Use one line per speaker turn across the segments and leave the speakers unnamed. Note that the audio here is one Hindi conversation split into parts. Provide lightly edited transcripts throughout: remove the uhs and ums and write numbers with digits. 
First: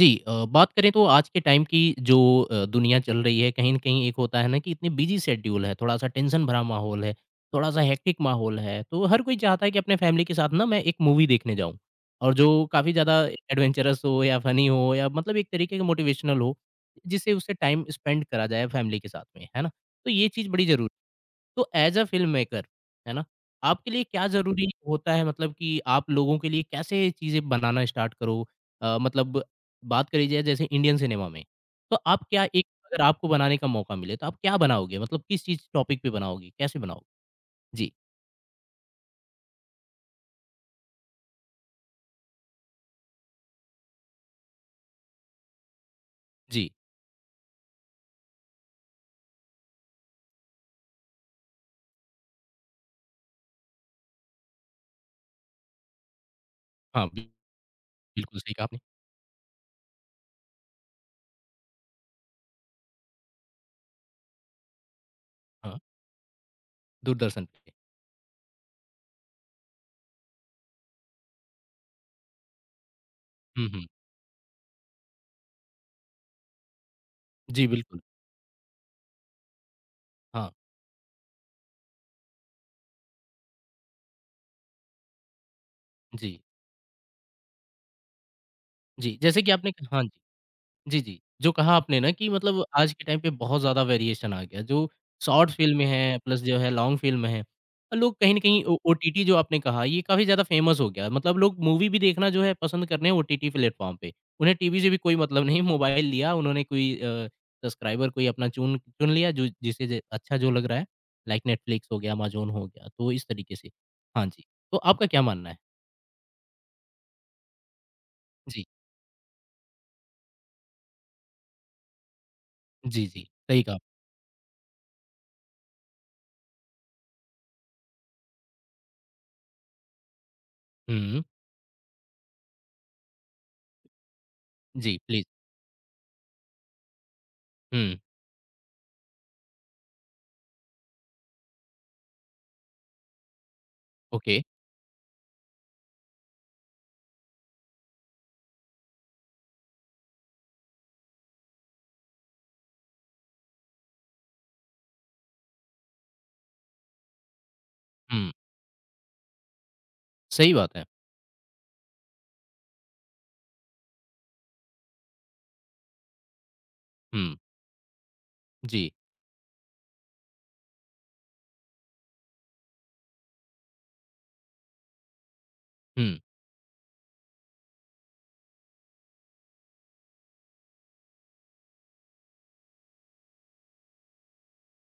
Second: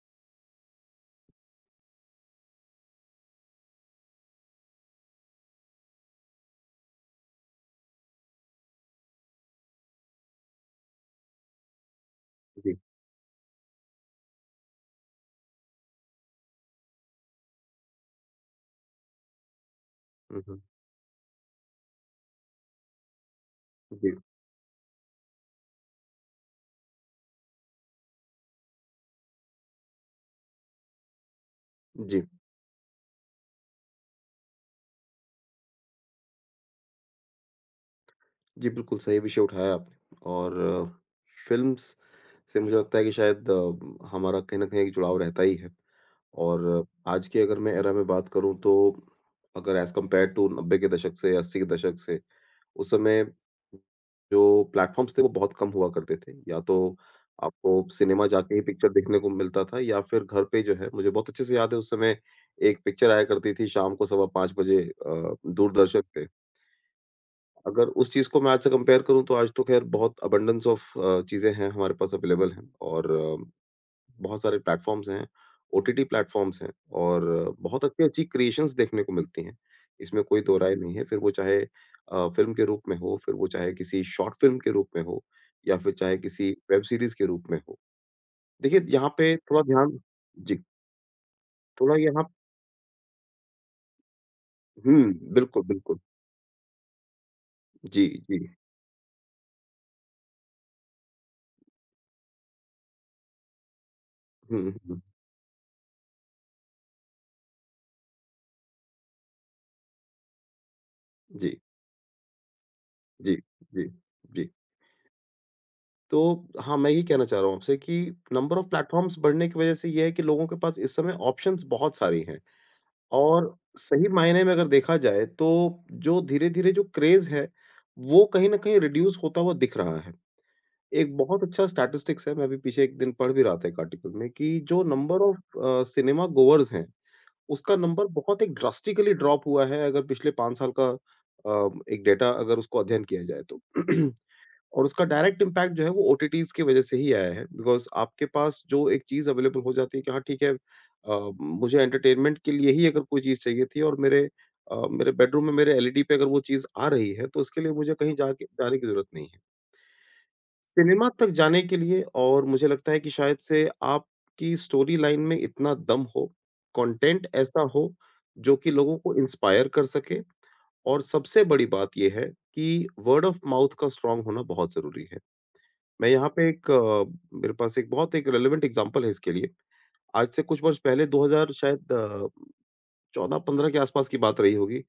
जी बात करें तो आज के टाइम की जो दुनिया चल रही है कहीं न कहीं एक होता है ना कि इतनी बिजी शेड्यूल है, थोड़ा-सा टेंशन भरा माहौल है, थोड़ा-सा हेक्टिक माहौल है, तो हर कोई चाहता है कि अपने फैमिली के साथ ना मैं एक मूवी देखने जाऊँ। और जो
जी,
काफ़ी ज़्यादा एडवेंचरस हो या फ़नी हो या मतलब एक तरीके के मोटिवेशनल हो, जिससे उससे टाइम स्पेंड करा जाए फैमिली के साथ में, है ना? तो ये
हुँ,
चीज़
हुँ।
बड़ी ज़रूरी। तो एज़ अ फ़िल्म मेकर, है ना? आपके लिए
जी,
क्या ज़रूरी होता है मतलब कि आप लोगों के लिए कैसे चीज़ें बनाना स्टार्ट करो? मतलब बात करी जाए जैसे इंडियन सिनेमा में, तो
जी,
आप क्या एक अगर आपको बनाने का मौका मिले तो आप क्या बनाओगे? मतलब किस चीज़ टॉपिक पे बनाओगे? कैसे बनाओगे? जी,
जी, बिल्कुल सही विषय उठाया आपने। और फ़िल्म्स से मुझे लगता है कि शायद हमारा कहीं न कहीं एक जुड़ाव रहता ही है। और
जी।
आज के अगर मैं एरा में बात करूँ तो अगर ऐज़ कम्पेयर टू 90 के दशक से 80 के दशक से, उस समय जो प्लेटफ़ॉर्म्स थे वो बहुत कम हुआ करते थे। या तो
हाँ,
आपको सिनेमा
बिल्कुल सही
जाके ही
कहा आपने।
पिक्चर देखने को मिलता था या फिर घर पे जो है मुझे बहुत अच्छे से याद है उस समय एक पिक्चर आया करती थी शाम को सवा 5 बजे
हाँ,
दूरदर्शन पे।
दूरदर्शन पे।
अगर उस चीज़ को मैं आज से कंपेयर करूँ तो आज तो ख़ैर बहुत अबंडेंस ऑफ चीज़ें हैं हमारे पास अवेलेबल हैं और
हुँ, हुँ।
बहुत सारे प्लेटफ़ॉर्म्स हैं, ओटीटी प्लेटफ़ॉर्म्स हैं और
जी,
बहुत
बिल्कुल।
अच्छी-अच्छी क्रिएशंस देखने को मिलती हैं। इसमें कोई
हाँ,
दो राय नहीं है, फिर वो चाहे फ़िल्म के रूप में हो, फिर वो चाहे किसी शॉर्ट फ़िल्म के रूप में हो या फिर चाहे
जी,
किसी वेब सीरीज़ के रूप में हो। देखिए, यहाँ
जी।
पे
जैसे कि
थोड़ा
आपने
ध्यान।
हाँ जी।
जी,
जी, जी। जो कहा
थोड़ा
आपने ना
यहाँ।
कि मतलब आज के टाइम पे बहुत ज़्यादा वेरिएशन आ गया, जो
हुँ,
शॉर्ट
बिल्कुल,
फ़िल्म
बिल्कुल।
है प्लस जो है लॉन्ग फ़िल्म है।
जी,
लोग कहीं
जी।
न कहीं ओ ओटीटी जो आपने कहा ये काफ़ी ज़्यादा फ़ेमस हो गया। मतलब लोग मूवी भी देखना जो है पसंद कर रहे हैं ओटीटी प्लेटफ़ॉर्म पे। उन्हें
हुँ, हुँ,
टीवी से भी
हुँ।
कोई मतलब नहीं, मोबाइल लिया उन्होंने कोई सब्सक्राइबर कोई अपना चुन चुन लिया जो जिसे ज अच्छा जो लग रहा है, लाइक
जी,
नेटफ्लिक्स हो गया, अमेज़न हो गया, तो इस
जी,
तरीके से।
जी,
हाँ जी,
जी।
तो आपका क्या मानना है?
तो हाँ, मैं ये कहना चाह रहा हूँ आपसे कि नंबर
जी।
ऑफ प्लेटफ़ॉर्म्स बढ़ने की वज़ह से ये है कि लोगों के पास इस समय ऑप्शंस बहुत सारी हैं।
जी, जी,
और
सही कहा।
सही मायने में अगर देखा जाए तो जो धीरे-धीरे जो क्रेज़ है, वो कहीं न कहीं रिड्यूस होता हुआ दिख रहा है। एक
हुँ,
बहुत अच्छा स्टैटिस्टिक्स है, मैं अभी पीछे एक दिन पढ़ भी रहा था एक आर्टिकल में कि जो
जी,
नंबर
प्लीज़।
ऑफ सिनेमा गोवर्स हैं, उसका
हुँ,
नंबर बहुत एक ड्रास्टिकली ड्रॉप हुआ है अगर पिछले 5 साल का एक डेटा अगर उसको अध्ययन किया जाए तो।
ओके।
और उसका डायरेक्ट इम्पैक्ट जो है वो ओटीटीज़ की वज़ह से ही आया है बिकॉज़ आपके पास जो एक चीज़ अवेलेबल हो जाती है कि हाँ, ठीक है मुझे एंटरटेनमेंट के लिए ही अगर कोई चीज़ चाहिए थी और मेरे बेडरूम में मेरे एलईडी पे अगर वो चीज़ आ रही है, तो उसके लिए मुझे कहीं
हुँ।
जाके जाने की ज़रूरत नहीं है।
सही बात है।
सिनेमा तक जाने के लिए। और मुझे लगता है कि शायद से आपकी स्टोरी लाइन में इतना दम हो, कंटेंट
हुँ,
ऐसा हो जो कि
जी,
लोगों को इंस्पायर कर सके और सबसे बड़ी बात ये है कि वर्ड ऑफ माउथ का स्ट्रॉन्ग होना बहुत ज़रूरी है। मैं
हुँ,
यहाँ पे एक मेरे पास एक बहुत एक रेलेवेंट एग्जांपल है इसके लिए। आज से कुछ वर्ष पहले 2000 शायद 14-15 के आसपास की बात रही होगी।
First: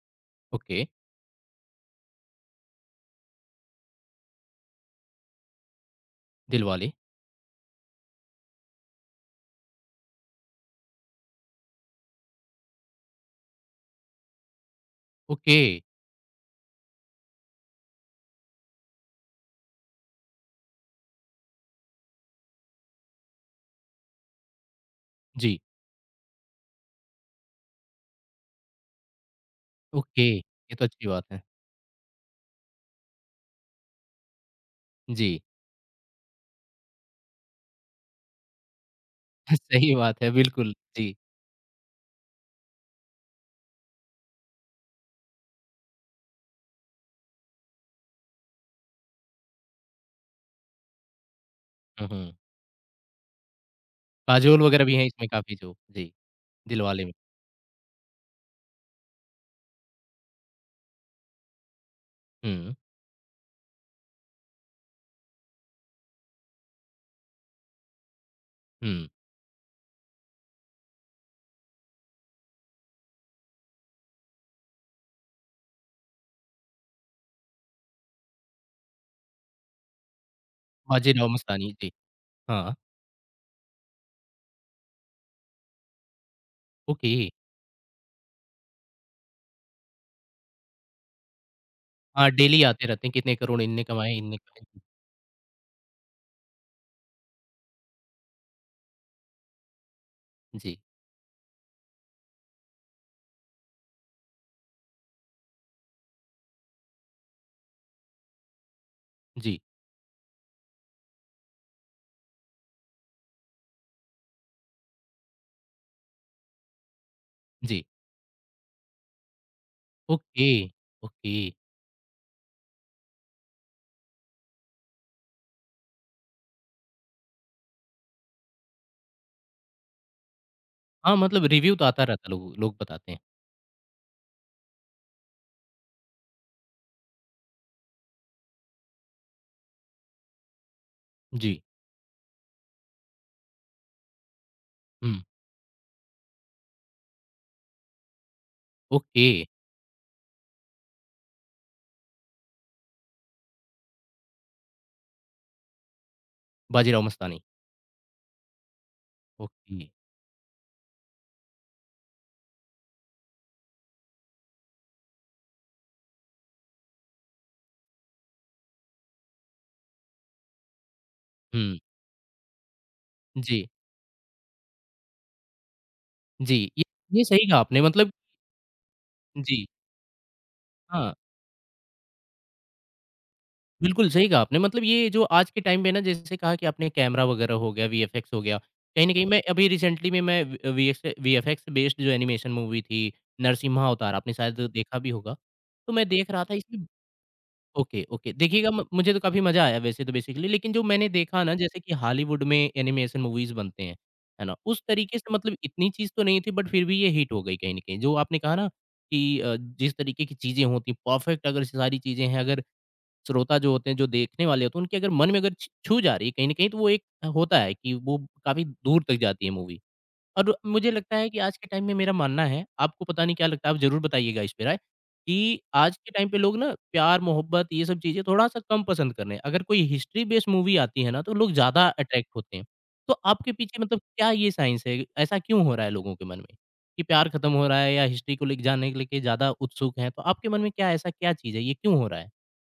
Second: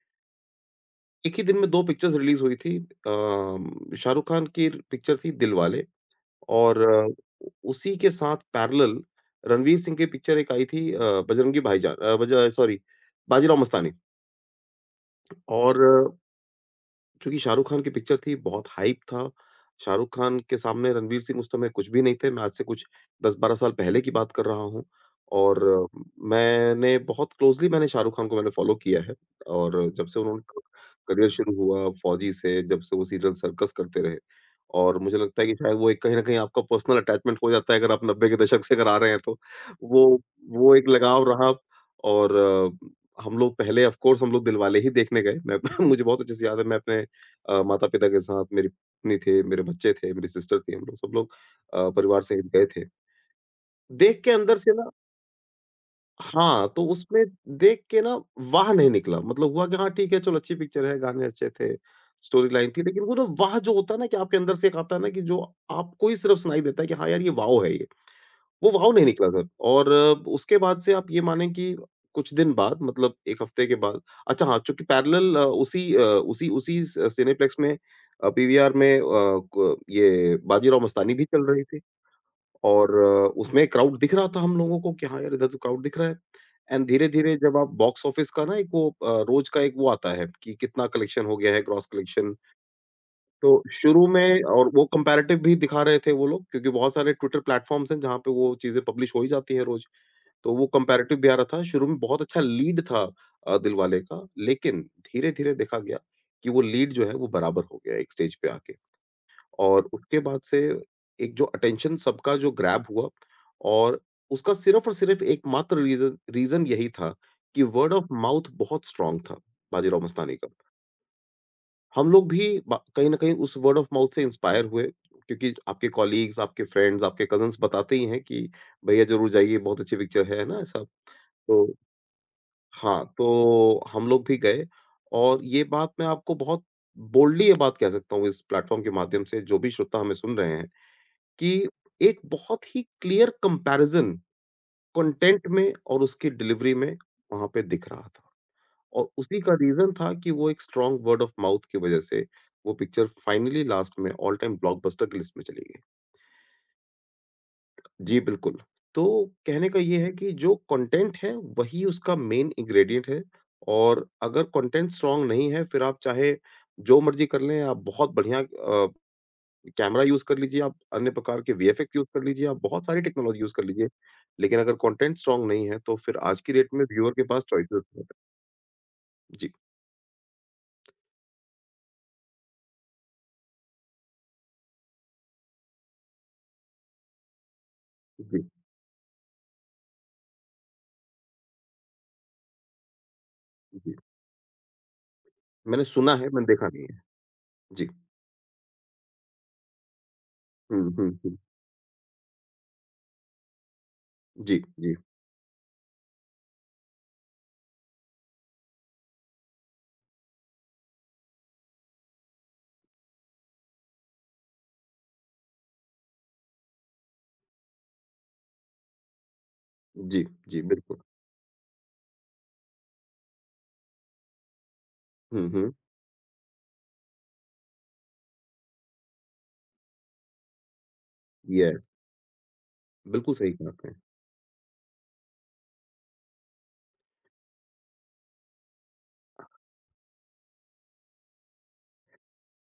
ओके,
एक ही दिन में 2 पिक्चर्स रिलीज़ हुई थी। शाहरुख खान की पिक्चर थी दिलवाले और
दिलवाले,
अ, उ उसी के साथ पैरेलल रणवीर सिंह की पिक्चर एक आई थी बजरंगी भाईजान अ, बज सॉरी बाजीराव मस्तानी।
ओके,
और चूँकि शाहरुख़ खान की पिक्चर थी, बहुत हाइप था। शाहरुख़ खान के सामने रणवीर सिंह उस समय कुछ भी नहीं थे। मैं आज से कुछ 10-12 साल पहले की बात कर रहा हूँ
जी,
और मैंने बहुत क्लोज़ली मैंने शाहरुख़ खान को मैंने फ़ॉलो किया है। और जब से
ओके,
उन्होंने
ये तो अच्छी बात
करियर
है।
शुरू हुआ फौजी से, जब से वो सीरियल सर्कस करते रहे और मुझे लगता
जी,
है कि शायद वो एक कहीं न कहीं आपका पर्सनल अटैचमेंट हो जाता है, अगर आप 90 के दशक से अगर आ रहे हैं तो।
सही
वो
बात है, बिल्कुल,
वो एक
जी,
लगाव रहा और हम लोग पहले ऑफ़ कोर्स हम लोग दिलवाले ही देखने गए। मैं मुझे बहुत अच्छे से याद है मैं अपने माता-पिता के साथ मेरी पत्नी थे, मेरे बच्चे थे, मेरी सिस्टर थी, हम लोग सब लोग
हुँ,
परिवार
हुँ,
सहित गए थे। देख के अंदर
काजोल
से
वगैरह
ना
भी हैं इसमें काफ़ी जो जी,
हाँ, तो
दिलवाले में,
उसमें देख के ना वाह! नहीं निकला। मतलब हुआ कि हाँ ठीक है, चलो अच्छी पिक्चर है, गाने अच्छे थे, स्टोरी लाइन
हुँ,
थी, लेकिन वो ना वाह! जो होता है ना कि आपके अंदर से एक आता है ना कि जो आपको ही सिर्फ़ सुनाई देता है कि हाँ यार, ये वाओ है ये। वो वाओ नहीं
हुँ,
निकला सर और उसके बाद से आप ये माने कि कुछ दिन बाद मतलब 1 हफ्ते के बाद अच्छा हाँ, चूँकि पैरेलल उसी अ, उसी उसी स सिनेप्लेक्स में पीवीआर में अ, क ये बाजीराव मस्तानी भी
बाजीराव
चल रही
मस्तानी,
थी।
जी, हाँ,
और उसमें क्राउड दिख रहा था हम लोगों को कि हाँ यार, इधर तो क्राउड दिख रहा है। एंड
ओके,
धीरे-धीरे जब आप बॉक्स ऑफिस का ना एक वो रोज़ का एक वो आता है कि कितना कलेक्शन हो गया है, ग्रॉस
हाँ,
कलेक्शन।
डेली आते रहते हैं, कितने
तो
करोड़ इनने
शुरू
कमाए, इनने
में और
कमाए।
वो कंपैरेटिव भी दिखा रहे थे वो लोग क्योंकि बहुत सारे ट्विटर प्लेटफॉर्म्स हैं, जहाँ पे वो चीज़ें पब्लिश हो ही जाती हैं रोज़। तो वो
जी,
कंपैरेटिव भी आ रहा था, शुरू में बहुत अच्छा लीड था दिलवाले का, लेकिन धीरे-धीरे देखा गया कि वो लीड जो है वो बराबर हो गया एक स्टेज पे आके।
जी,
और उसके बाद से एक जो अटेंशन सबका जो ग्रैब हुआ और उसका सिर्फ़ और सिर्फ़ एकमात्र रीज़न रीज़न यही था कि
जी,
वर्ड ऑफ माउथ बहुत स्ट्रॉन्ग था, बाजीराव मस्तानी
ओके,
का।
ओके,
हम लोग भी बा कहीं न कहीं उस वर्ड ऑफ माउथ से इंस्पायर हुए क्योंकि आपके कॉलीग्स, आपके फ्रेंड्स, आपके कज़िन्स बताते ही हैं कि भैया ज़रूर जाइए, बहुत अच्छी पिक्चर है ना? ऐसा।
हाँ, मतलब
तो
रिव्यू तो आता रहता है, लोग लोग
हाँ,
बताते हैं।
तो हम लोग भी गए और ये बात मैं आपको बहुत बोल्डली ये बात कह सकता हूँ इस प्लेटफ़ॉर्म के माध्यम से जो भी श्रोता हमें सुन रहे हैं,
जी,
कि एक बहुत ही क्लियर कंपैरिज़न
हुँ,
कंटेंट में और उसकी डिलीवरी में वहाँ पे दिख रहा था। और
ओके,
उसी का रीज़न था कि वो एक स्ट्रॉन्ग वर्ड ऑफ माउथ की वज़ह से वो पिक्चर फाइनली लास्ट में ऑल टाइम ब्लॉकबस्टर की लिस्ट में चली गई।
बाजीराव मस्तानी,
जी, बिल्कुल। तो कहने का
ओके,
ये है कि जो कंटेंट है वही उसका मेन इंग्रेडिएंट है और अगर कंटेंट स्ट्रॉन्ग नहीं है फिर आप चाहे जो मर्ज़ी कर लें, आप बहुत बढ़िया कैमरा यूज़ कर लीजिए, आप अन्य प्रकार के
हुँ,
वीएफएक्स यूज़ कर लीजिए, आप बहुत सारी टेक्नोलॉजी यूज़ कर
जी।
लीजिए। लेकिन अगर कंटेंट स्ट्रॉन्ग नहीं है तो फिर आज की
जी,
डेट में व्यूअर के
ये
पास
सही कहा आपने
चॉइसेस बहुत
मतलब
है। जी,
जी, हाँ, बिल्कुल सही कहा आपने मतलब ये जो आज के टाइम पे ना जैसे कहा कि आपने कैमरा वगैरह हो गया, वीएफएक्स हो
जी,
गया, कहीं न कहीं मैं अभी रिसेंटली में मैं वी वीएस वीएफएक्स बेस्ड जो एनिमेशन मूवी थी, नरसिम्हा
जी।
अवतार आपने शायद देखा भी होगा।
मैंने
तो मैं
सुना है,
देख रहा
मैंने
था
देखा
इसमें
नहीं है। जी।
Okay, okay. देखिएगा म मुझे तो काफ़ी मज़ा आया वैसे तो बेसिकली लेकिन
हुँ,
जो मैंने
हुँ, हुँ।
देखा ना जैसे कि हॉलीवुड में एनिमेशन मूवीज़ बनते हैं, है ना?
जी,
उस
जी,
तरीके से मतलब इतनी चीज़ तो नहीं थी बट फिर भी ये हिट हो गई कहीं न कहीं। जो आपने कहा ना कि जिस तरीके की चीज़ें होती हैं परफेक्ट अगर सारी चीज़ें हैं, अगर श्रोता जो होते हैं, जो देखने वाले होते हैं, उनके अगर मन में अगर छ छू जा रही है कहीं न कहीं तो वो एक होता है कि वो काफ़ी दूर तक जाती है मूवी।
जी,
और
जी,
मुझे
बिल्कुल।
लगता है कि आज के टाइम में मेरा मानना है, आपको पता नहीं क्या लगता है, आप ज़रूर बताइएगा इस पे राय,
हुँ,
कि
हुँ।
आज के टाइम पे लोग ना प्यार, मोहब्बत ये सब चीज़ें थोड़ा-सा कम पसंद कर रहे हैं। अगर कोई हिस्ट्री बेस्ड मूवी आती है ना, तो लोग ज़्यादा
यस,
अट्रैक्ट होते हैं। तो
बिल्कुल सही
आपके
कहा
पीछे
आपने।
मतलब क्या ये साइंस है? ऐसा क्यों हो रहा है लोगों के मन में, कि प्यार खत्म हो रहा है या हिस्ट्री को ले जाने के लेके ज़्यादा उत्सुक हैं? तो आपके मन में क्या ऐसा क्या चीज़ है, ये क्यों हो रहा है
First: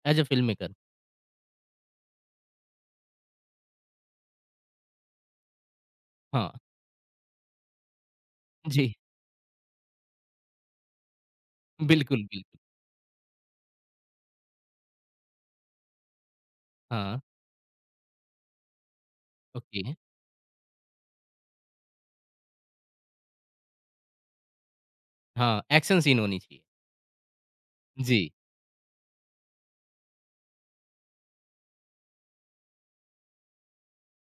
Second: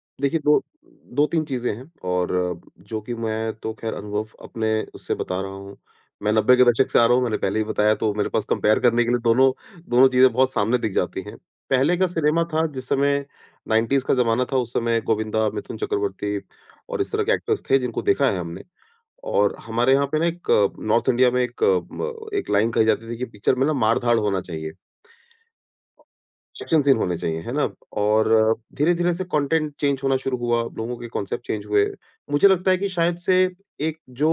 एज़ अ
देखिए,
फ़िल्म
2
मेकर?
2-3 चीज़ें हैं और जो कि मैं तो ख़ैर अनुभव अपने उससे बता रहा हूँ। मैं
हाँ,
90 के दशक से आ रहा हूँ, मैंने पहले ही बताया तो मेरे पास कंपेयर
जी।
करने के लिए दोनों दोनों चीज़ें बहुत सामने दिख जाती हैं। पहले का
बिल्कुल,
सिनेमा
बिल्कुल।
था जिस समय 90s का ज़माना था, उस समय गोविंदा, मिथुन चक्रवर्ती और इस
हाँ,
तरह के एक्टर्स थे जिनको देखा है हमने। और
ओके।
हमारे यहाँ पे ना एक नॉर्थ इंडिया में एक अ, म एक लाइन कही जाती थी कि पिक्चर में ना मार-धाड़ होना चाहिए।
हाँ, एक्शन सीन होनी चाहिए।
एक्शन सीन होने चाहिए, है ना?
जी,
और धीरे-धीरे से कंटेंट चेंज होना शुरू हुआ, लोगों के कॉन्सेप्ट चेंज हुए। मुझे लगता है कि शायद से एक जो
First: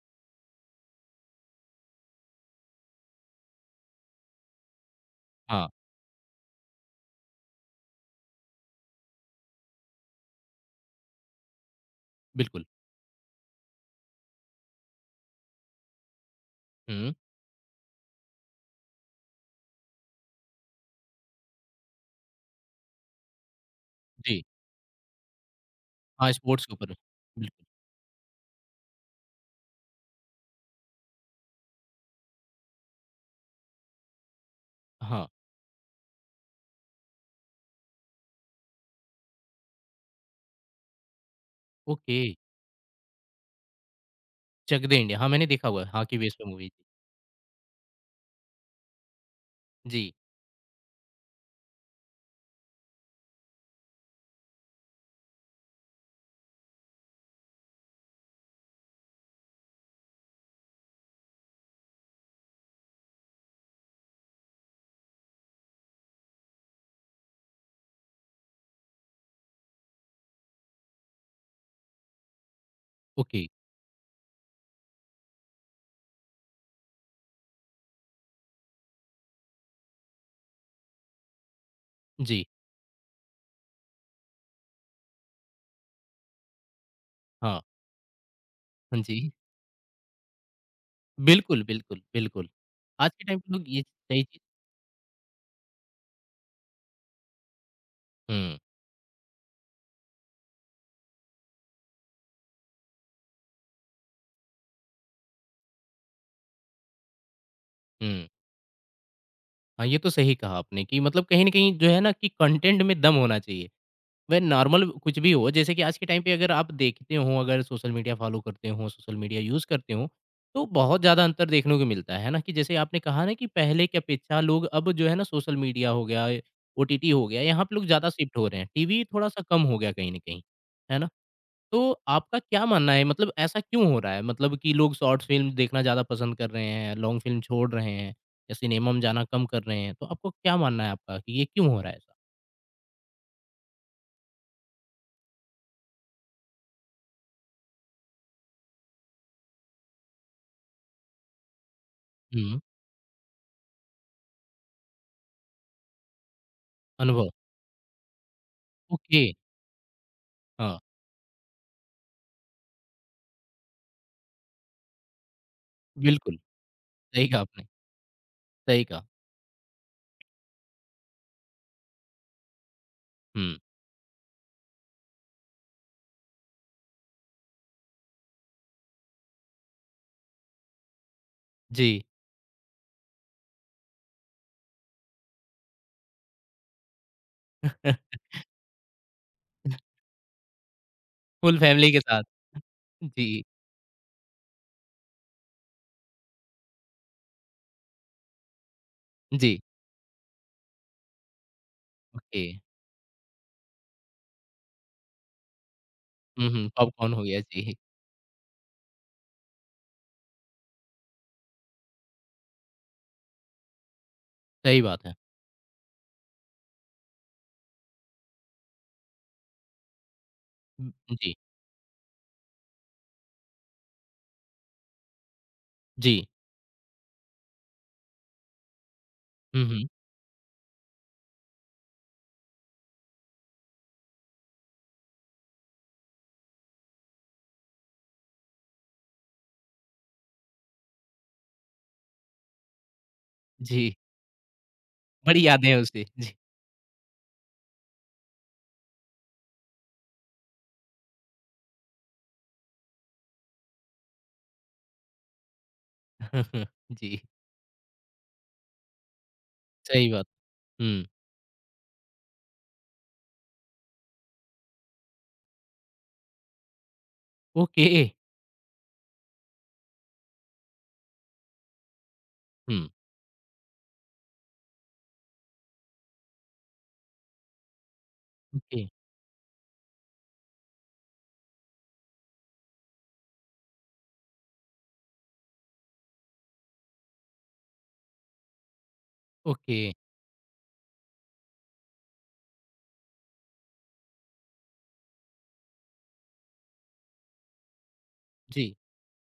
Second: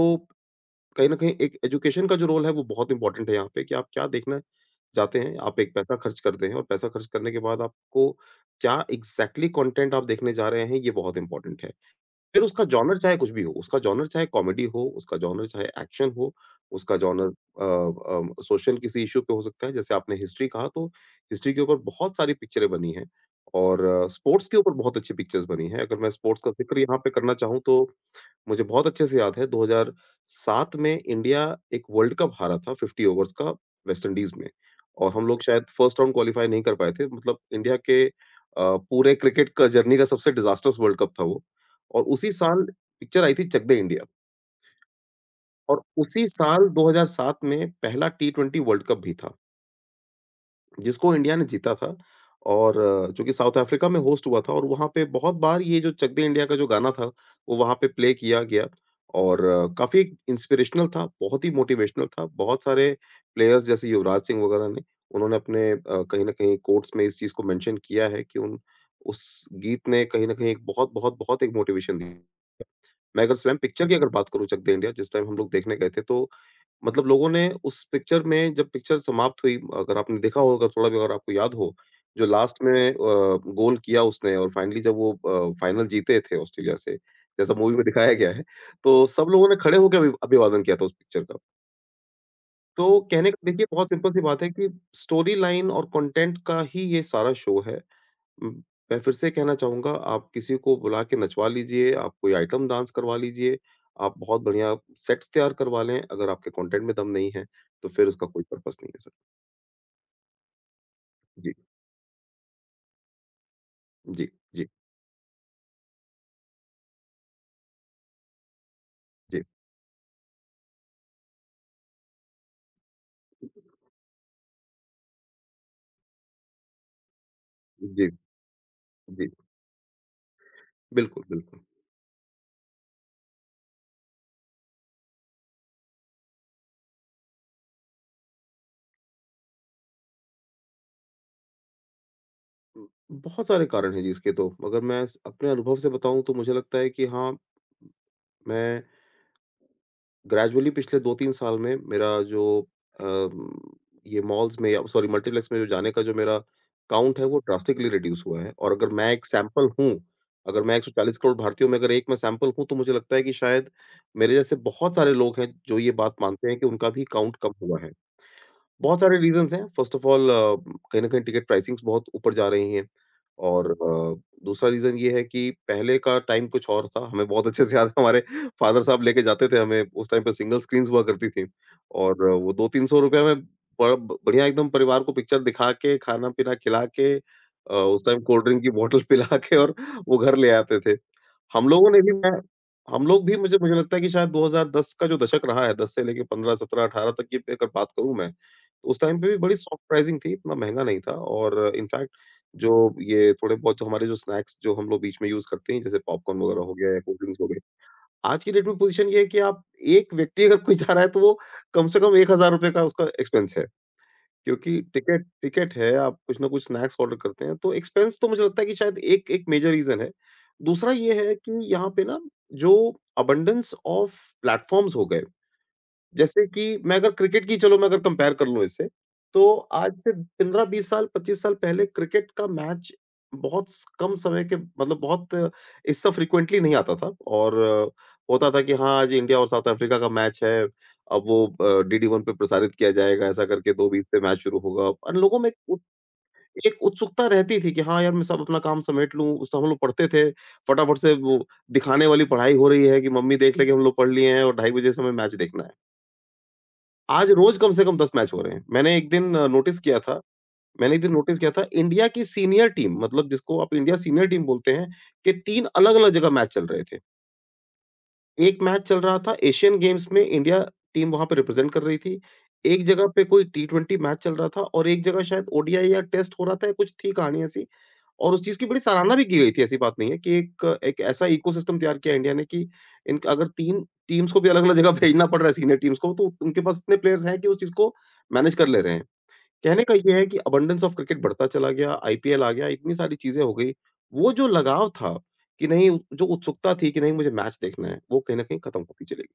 कहीं न कहीं एक एजुकेशन का जो रोल है वो बहुत इम्पोर्टेंट है यहाँ पे कि आप क्या देखना चाहते हैं, आप
हाँ,
एक पैसा खर्च करते हैं और पैसा खर्च करने के बाद आपको क्या एग्ज़ैक्टली कंटेंट आप देखने जा रहे हैं, ये बहुत इम्पोर्टेंट है। फिर उसका
बिल्कुल।
जॉनर चाहे कुछ भी हो, उसका जॉनर चाहे कॉमेडी हो, उसका जॉनर चाहे एक्शन हो, उसका
हुँ।
जॉनर सोशल किसी इश्यू पे हो सकता है, जैसे आपने हिस्ट्री कहा तो हिस्ट्री के ऊपर बहुत सारी पिक्चरें बनी हैं और
जी।
स्पोर्ट्स के ऊपर बहुत अच्छी पिक्चर्स बनी हैं। अगर मैं
हाँ,
स्पोर्ट्स का
स्पोर्ट्स के
ज़िक्र
ऊपर है।
यहाँ पे करना चाहूँ
बिल्कुल,
तो मुझे बहुत अच्छे से याद है 2007 में इंडिया एक वर्ल्ड कप हारा था 50 ओवर्स का वेस्ट इंडीज में। और हम
हाँ,
लोग शायद फर्स्ट राउंड क्वालीफाई नहीं कर पाए थे मतलब इंडिया के पूरे क्रिकेट का जर्नी का सबसे डिजास्टर्स वर्ल्ड कप था वो। और
ओके,
उसी साल पिक्चर आई थी चक दे इंडिया
चक दे इंडिया, हाँ, मैंने देखा
और
हुआ है, हाँ, की
उसी
बेस पे
साल
मूवी थी।
2007 में पहला T20 वर्ल्ड कप भी था
जी,
जिसको इंडिया ने जीता था और जो कि साउथ अफ्रीका में होस्ट हुआ था और वहाँ पे बहुत बार ये जो चक दे इंडिया का जो गाना था, वो वहाँ पे प्ले किया गया और काफ़ी इंस्पिरेशनल था, बहुत ही मोटिवेशनल था। बहुत सारे प्लेयर्स जैसे युवराज सिंह वगैरह ने उन्होंने अपने कहीं न कहीं कोट्स में इस चीज़ को मेंशन किया है कि उन उस गीत ने कहीं न कहीं एक बहुत, बहुत, बहुत एक मोटिवेशन दी। मैं अगर
ओके,
स्वयं पिक्चर की अगर बात करूँ चक दे इंडिया जिस टाइम हम लोग देखने गए थे तो मतलब लोगों ने उस पिक्चर में जब पिक्चर समाप्त हुई, अगर आपने देखा हो, अगर थोड़ा भी अगर आपको याद हो, जो
जी,
लास्ट में गोल किया उसने और फाइनली जब वो फाइनल जीते थे ऑस्ट्रेलिया से, जैसा
हाँ,
मूवी में दिखाया गया है,
हाँ
तो सब
जी।
लोगों ने खड़े होके अभिवादन किया था उस पिक्चर का।
बिल्कुल, बिल्कुल, बिल्कुल।
तो
आज के
कहने का
टाइम पे लोग
देखिए
ये
बहुत सिंपल सी
सही चीज़।
बात है कि स्टोरी लाइन और कंटेंट का ही ये सारा शो है। उम,
हुँ,
मैं फिर से कहना चाहूँगा आप किसी को बुला के नचवा लीजिए, आप कोई आइटम डांस करवा लीजिए, आप बहुत बढ़िया सेट्स तैयार करवा लें, अगर आपके कंटेंट में दम नहीं है, तो फिर उसका
हुँ।
कोई पर्पज़ नहीं है सर।
हाँ, ये तो सही कहा आपने कि मतलब कहीं न
जी,
कहीं जो है ना कि कंटेंट में दम होना चाहिए।
जी,
वह
जी,
नॉर्मल कुछ भी हो, जैसे कि आज के टाइम पे अगर आप देखते हो, अगर सोशल मीडिया फॉलो करते हो, सोशल मीडिया
जी।
यूज़ करते हो, तो बहुत ज़्यादा अंतर देखने को मिलता है ना कि जैसे आपने कहा ना कि पहले की अपेक्षा लोग अब जो है ना सोशल मीडिया हो गया, ओटीटी हो गया, यहाँ पे लोग
जी,
ज़्यादा शिफ्ट हो रहे हैं। टीवी
जी।
थोड़ा-सा कम हो गया कहीं न कहीं, है ना?
बिल्कुल, बिल्कुल।
तो आपका क्या मानना है मतलब ऐसा क्यों हो रहा है? मतलब कि लोग शॉर्ट फ़िल्म देखना ज़्यादा पसंद कर रहे हैं, लॉन्ग फ़िल्म छोड़ रहे हैं या सिनेमा में जाना कम कर रहे हैं। तो आपको क्या मानना है आपका कि ये क्यों हो रहा है ऐसा?
उम, बहुत सारे कारण हैं जी इसके तो, मगर मैं स अपने अनुभव से बताऊँ तो मुझे लगता है कि हाँ, मैं ग्रेजुअली पिछले 2-3 साल में
हुँ,
अम, ये मॉल्स में या सॉरी मल्टीप्लेक्स में जो जाने का जो मेरा काउंट है
अनुभव।
वो ड्रास्टिकली रिड्यूस हुआ है और अगर मैं
ओके,
एक सैंपल हूँ, अगर मैं
हाँ।
140 करोड़ भारतीयों में अगर एक मैं सैंपल हूँ तो मुझे लगता है कि शायद मेरे जैसे बहुत सारे लोग हैं जो ये बात
बिल्कुल,
मानते हैं कि उनका भी
सही
काउंट
कहा
कम
आपने,
हुआ है।
सही
बहुत
कहा।
सारे रीज़न्स हैं। फ़र्स्ट ऑफ ऑल कहीं न कहीं टिकट प्राइसिंग्स बहुत ऊपर जा रही हैं
हुँ,
और दूसरा रीज़न ये है कि पहले का टाइम कुछ और था। हमें बहुत अच्छे से याद है हमारे फ़ादर साहब लेके जाते थे हमें, उस टाइम पे सिंगल स्क्रीन्स हुआ करती थी
जी,
और वो ₹200-300 में बड़ा बढ़िया एकदम परिवार को पिक्चर दिखा के, खाना-पीना खिला के उस टाइम कोल्ड ड्रिंक की बॉटल पिला के और वो घर ले आते थे।
फुल
हम लोगों
फैमिली
ने
के
भी
साथ।
मैं हम लोग भी
जी,
मुझे मुझे लगता है कि शायद 2010 का जो दशक रहा है, 10 से लेके 15, 17, 18 तक की अगर बात करूँ मैं उस टाइम पे भी बड़ी
जी,
सॉफ्ट प्राइसिंग थी, इतना महँगा नहीं था और इनफैक्ट
ओके।
जो ये थोड़े बहुत जो हमारे जो स्नैक्स जो हम लोग बीच में यूज़ करते हैं, जैसे पॉपकॉर्न
हुँ,
वगैरह
हुँ,
हो गया या
पॉपकॉर्न
कोल्ड
हो
ड्रिंक्स
गया,
हो गए।
जी,
आज की डेट में पोज़ीशन ये है कि आप एक व्यक्ति अगर कोई जा रहा है तो वो कम से कम ₹1000 का उसका एक्सपेंस है, क्योंकि
सही बात है।
टिकट टिकट है, आप कुछ ना कुछ स्नैक्स ऑर्डर करते हैं, तो एक्सपेंस तो मुझे लगता है कि शायद एक एक मेजर रीज़न है। दूसरा
हुँ,
ये है
जी,
कि यहाँ पे ना जो अबंडेंस ऑफ प्लेटफ़ॉर्म्स हो गए
जी,
जैसे कि मैं अगर क्रिकेट की चलो मैं अगर कंपेयर कर लूँ इससे, तो
हुँ, हुँ,
आज से 15-20 साल, 25 साल पहले क्रिकेट का मैच बहुत स कम समय के मतलब बहुत इस सब फ्रीक्वेंटली नहीं आता था और होता था कि हाँ, आज इंडिया और साउथ अफ्रीका का मैच है, अब वो डीडी वन पे प्रसारित किया जाएगा, ऐसा करके 2
जी,
बीस से मैच शुरू होगा और लोगों
बड़ी
में
यादें
उ
हैं उससे। जी,
एक उत्सुकता रहती थी कि हाँ, यार मैं सब अपना काम समेट लूँ, उस समय हम लोग पढ़ते थे, फटाफट से वो दिखाने वाली पढ़ाई हो रही है कि मम्मी देख ले कि हम लोग पढ़ लिए हैं और 2:30 बजे से हमें मैच देखना है।
जी,
आज रोज कम से कम 10 मैच हो रहे हैं। नोटिस किया
सही
था
बात।
मैंने एक
हुँ,
दिन नोटिस किया था इंडिया की सीनियर टीम मतलब जिसको आप इंडिया सीनियर टीम बोलते हैं के 3 अलग-अलग जगह मैच चल रहे थे।
ओके,
एक मैच चल रहा था एशियन गेम्स में इंडिया टीम वहाँ पे रिप्रेजेंट कर रही थी। एक
हुँ,
जगह पे कोई टी-20 मैच चल रहा था और एक जगह शायद ओडीआई या टेस्ट हो रहा था या कुछ थी कहानी ऐसी। और उस चीज़ की बड़ी
ओके,
सराहना भी की गई थी, ऐसी बात नहीं है कि एक एक ऐसा इकोसिस्टम तैयार किया इंडिया ने कि इनका अगर 3 टीम्स को भी अलग-अलग जगह भेजना पड़ रहा है सीनियर टीम्स को, तो उनके पास इतने प्लेयर्स हैं कि उस चीज़ को मैनेज कर ले रहे हैं।
ओके,
कहने का ये है कि अबंडेंस ऑफ क्रिकेट बढ़ता चला गया, आईपीएल आ गया, इतनी सारी चीज़ें हो गई। वो जो लगाव था कि नहीं जो उत्सुकता थी कि नहीं मुझे मैच देखना है, वो कहीं न कहीं
जी।
खत्म होती चली गई।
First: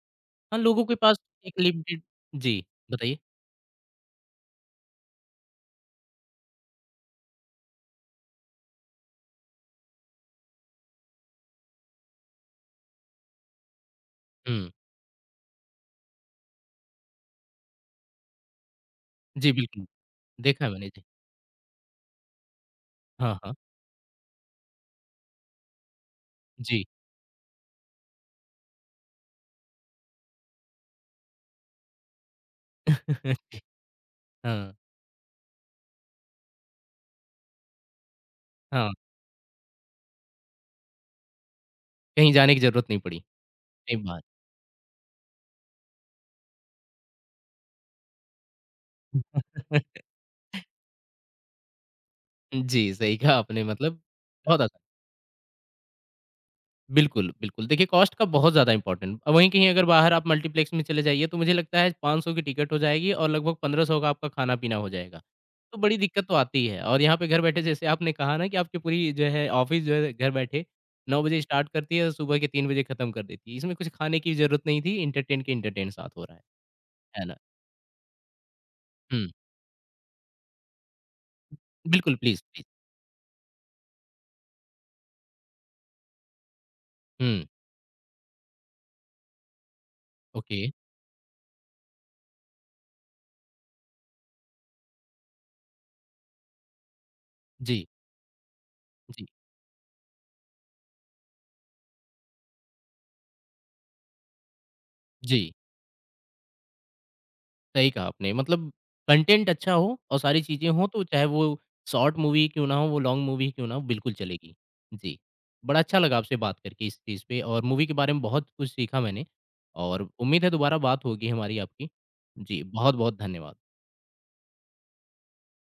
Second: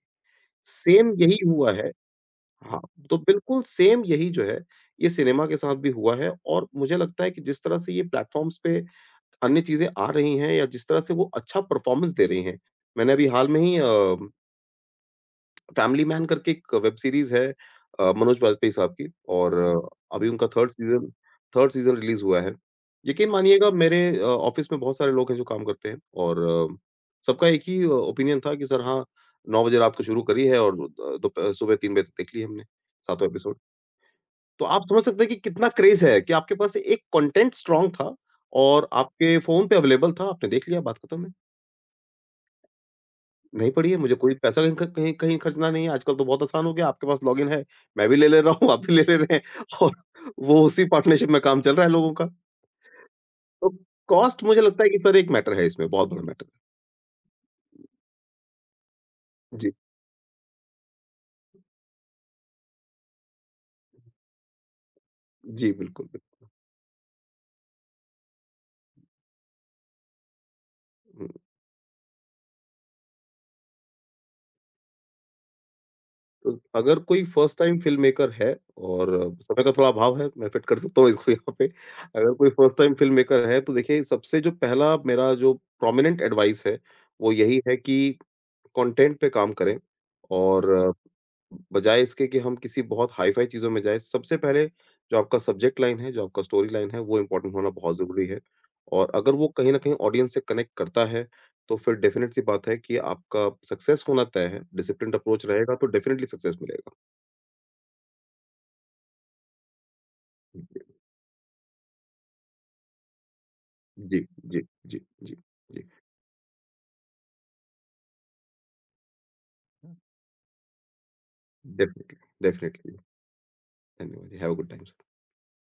हाँ, लोगों के
सेम
पास
यही
एक
हुआ है।
लिमिटेड जी,
हाँ, तो
बताइए?
बिल्कुल सेम यही जो है, ये सिनेमा के साथ भी हुआ है और मुझे लगता है कि जिस तरह से ये प्लेटफ़ॉर्म्स पे अन्य चीज़ें आ रही हैं या जिस तरह से वो अच्छा परफॉर्मेंस दे रही हैं। मैंने अभी हाल में ही
हुँ,
फैमिली मैन करके एक वेब सीरीज़ है मनोज वाजपेयी साहब की
जी,
और
बिल्कुल,
अभी उनका
देखा है
3rd
मैंने, जी।
सीज़न 3rd सीज़न रिलीज़ हुआ है। यकीन
हाँ, हाँ,
मानिएगा मेरे ऑफ़िस में बहुत सारे लोग हैं जो काम करते हैं और अ,
जी।
सबका एक ही ओपिनियन था कि सर हाँ, 9 बजे रात को शुरू करी है और अ, दोप सुबह 3 बजे तक देख ली हमने, सातों एपिसोड। तो
हाँ,
आप समझ सकते हैं कि कितना क्रेज़ है कि आपके पास एक कंटेंट स्ट्रॉन्ग था और
हाँ,
आपके फ़ोन पे अवेलेबल था, आपने देख लिया, बात खत्म है।
कहीं जाने की ज़रूरत नहीं पड़ी,
नहीं पड़ी
सही
है, मुझे
बात।
कोई पैसा कहीं ख कहीं कहीं खर्चना नहीं है, आजकल तो बहुत आसान हो गया, आपके पास लॉगिन है, मैं भी ले ले रहा हूँ, आप भी ले ले रहे हैं और वो उसी पार्टनरशिप में काम चल रहा है लोगों का।
जी, सही कहा आपने
तो
मतलब
कॉस्ट मुझे
बहुत आसान।
लगता है कि सर एक मैटर है इसमें, बहुत बड़ा मैटर
बिल्कुल, बिल्कुल। देखिए कॉस्ट का बहुत ज़्यादा इम्पोर्टेंट वहीं
है।
कहीं
जी,
अगर बाहर आप मल्टीप्लेक्स में चले जाइए तो मुझे लगता है 500 की टिकट हो जाएगी और लगभग 1500 का आपका खाना-पीना हो जाएगा।
जी,
तो बड़ी
बिल्कुल,
दिक्कत तो
बिल्कुल।
आती ही है और यहाँ पे घर बैठे जैसे आपने कहा ना कि आपकी पूरी जो है ऑफ़िस जो है घर बैठे 9
हुँ।
बजे स्टार्ट करती है और सुबह के 3 बजे खत्म कर देती है। इसमें कुछ खाने की ज़रूरत नहीं थी, एंटरटेन के एंटरटेन साथ हो रहा है।
तो अगर कोई
है ना?
फर्स्ट टाइम फ़िल्म मेकर है और
हुँ,
समय का थोड़ा अभाव है, मैं फिट कर सकता हूँ इसको यहाँ पे।
बिल्कुल
अगर
प्लीज़,
कोई
please.
First time film maker है, तो देखिए सबसे जो पहला मेरा जो प्रोमिनेंट एडवाइस है, वो
हुँ,
यही है कि कंटेंट पे काम करें
ओके।
और बजाय इसके कि हम किसी बहुत हाई-फाई चीज़ों में जाएँ, सबसे पहले जो आपका सब्जेक्ट लाइन है, जो आपका स्टोरी लाइन है, वो इम्पोर्टेंट होना
जी,
बहुत ज़रूरी है और
जी,
अगर वो कहीं न कहीं ऑडियंस से कनेक्ट करता है, तो फिर डेफ़िनेट सी बात है कि आपका सक्सेस होना तय है। डिसिप्लिन्ड अप्रोच
जी।
रहेगा तो डेफ़िनेटली सक्सेस मिलेगा।
सही कहा आपने। मतलब कंटेंट अच्छा हो और सारी चीज़ें हों तो चाहे वो शॉर्ट मूवी क्यों ना हो, वो लॉन्ग मूवी क्यों ना हो, बिल्कुल
जी,
चलेगी।
जी, जी,
जी,
जी,
बड़ा
जी।
अच्छा लगा आपसे बात करके इस चीज़ पे और मूवी के बारे में बहुत कुछ सीखा मैंने और उम्मीद है दोबारा बात होगी हमारी आपकी।
डेफ़िनेटली,
जी,
डेफ़िनेटली।
बहुत-बहुत धन्यवाद।
धन्यवाद जी। Have a good time sir.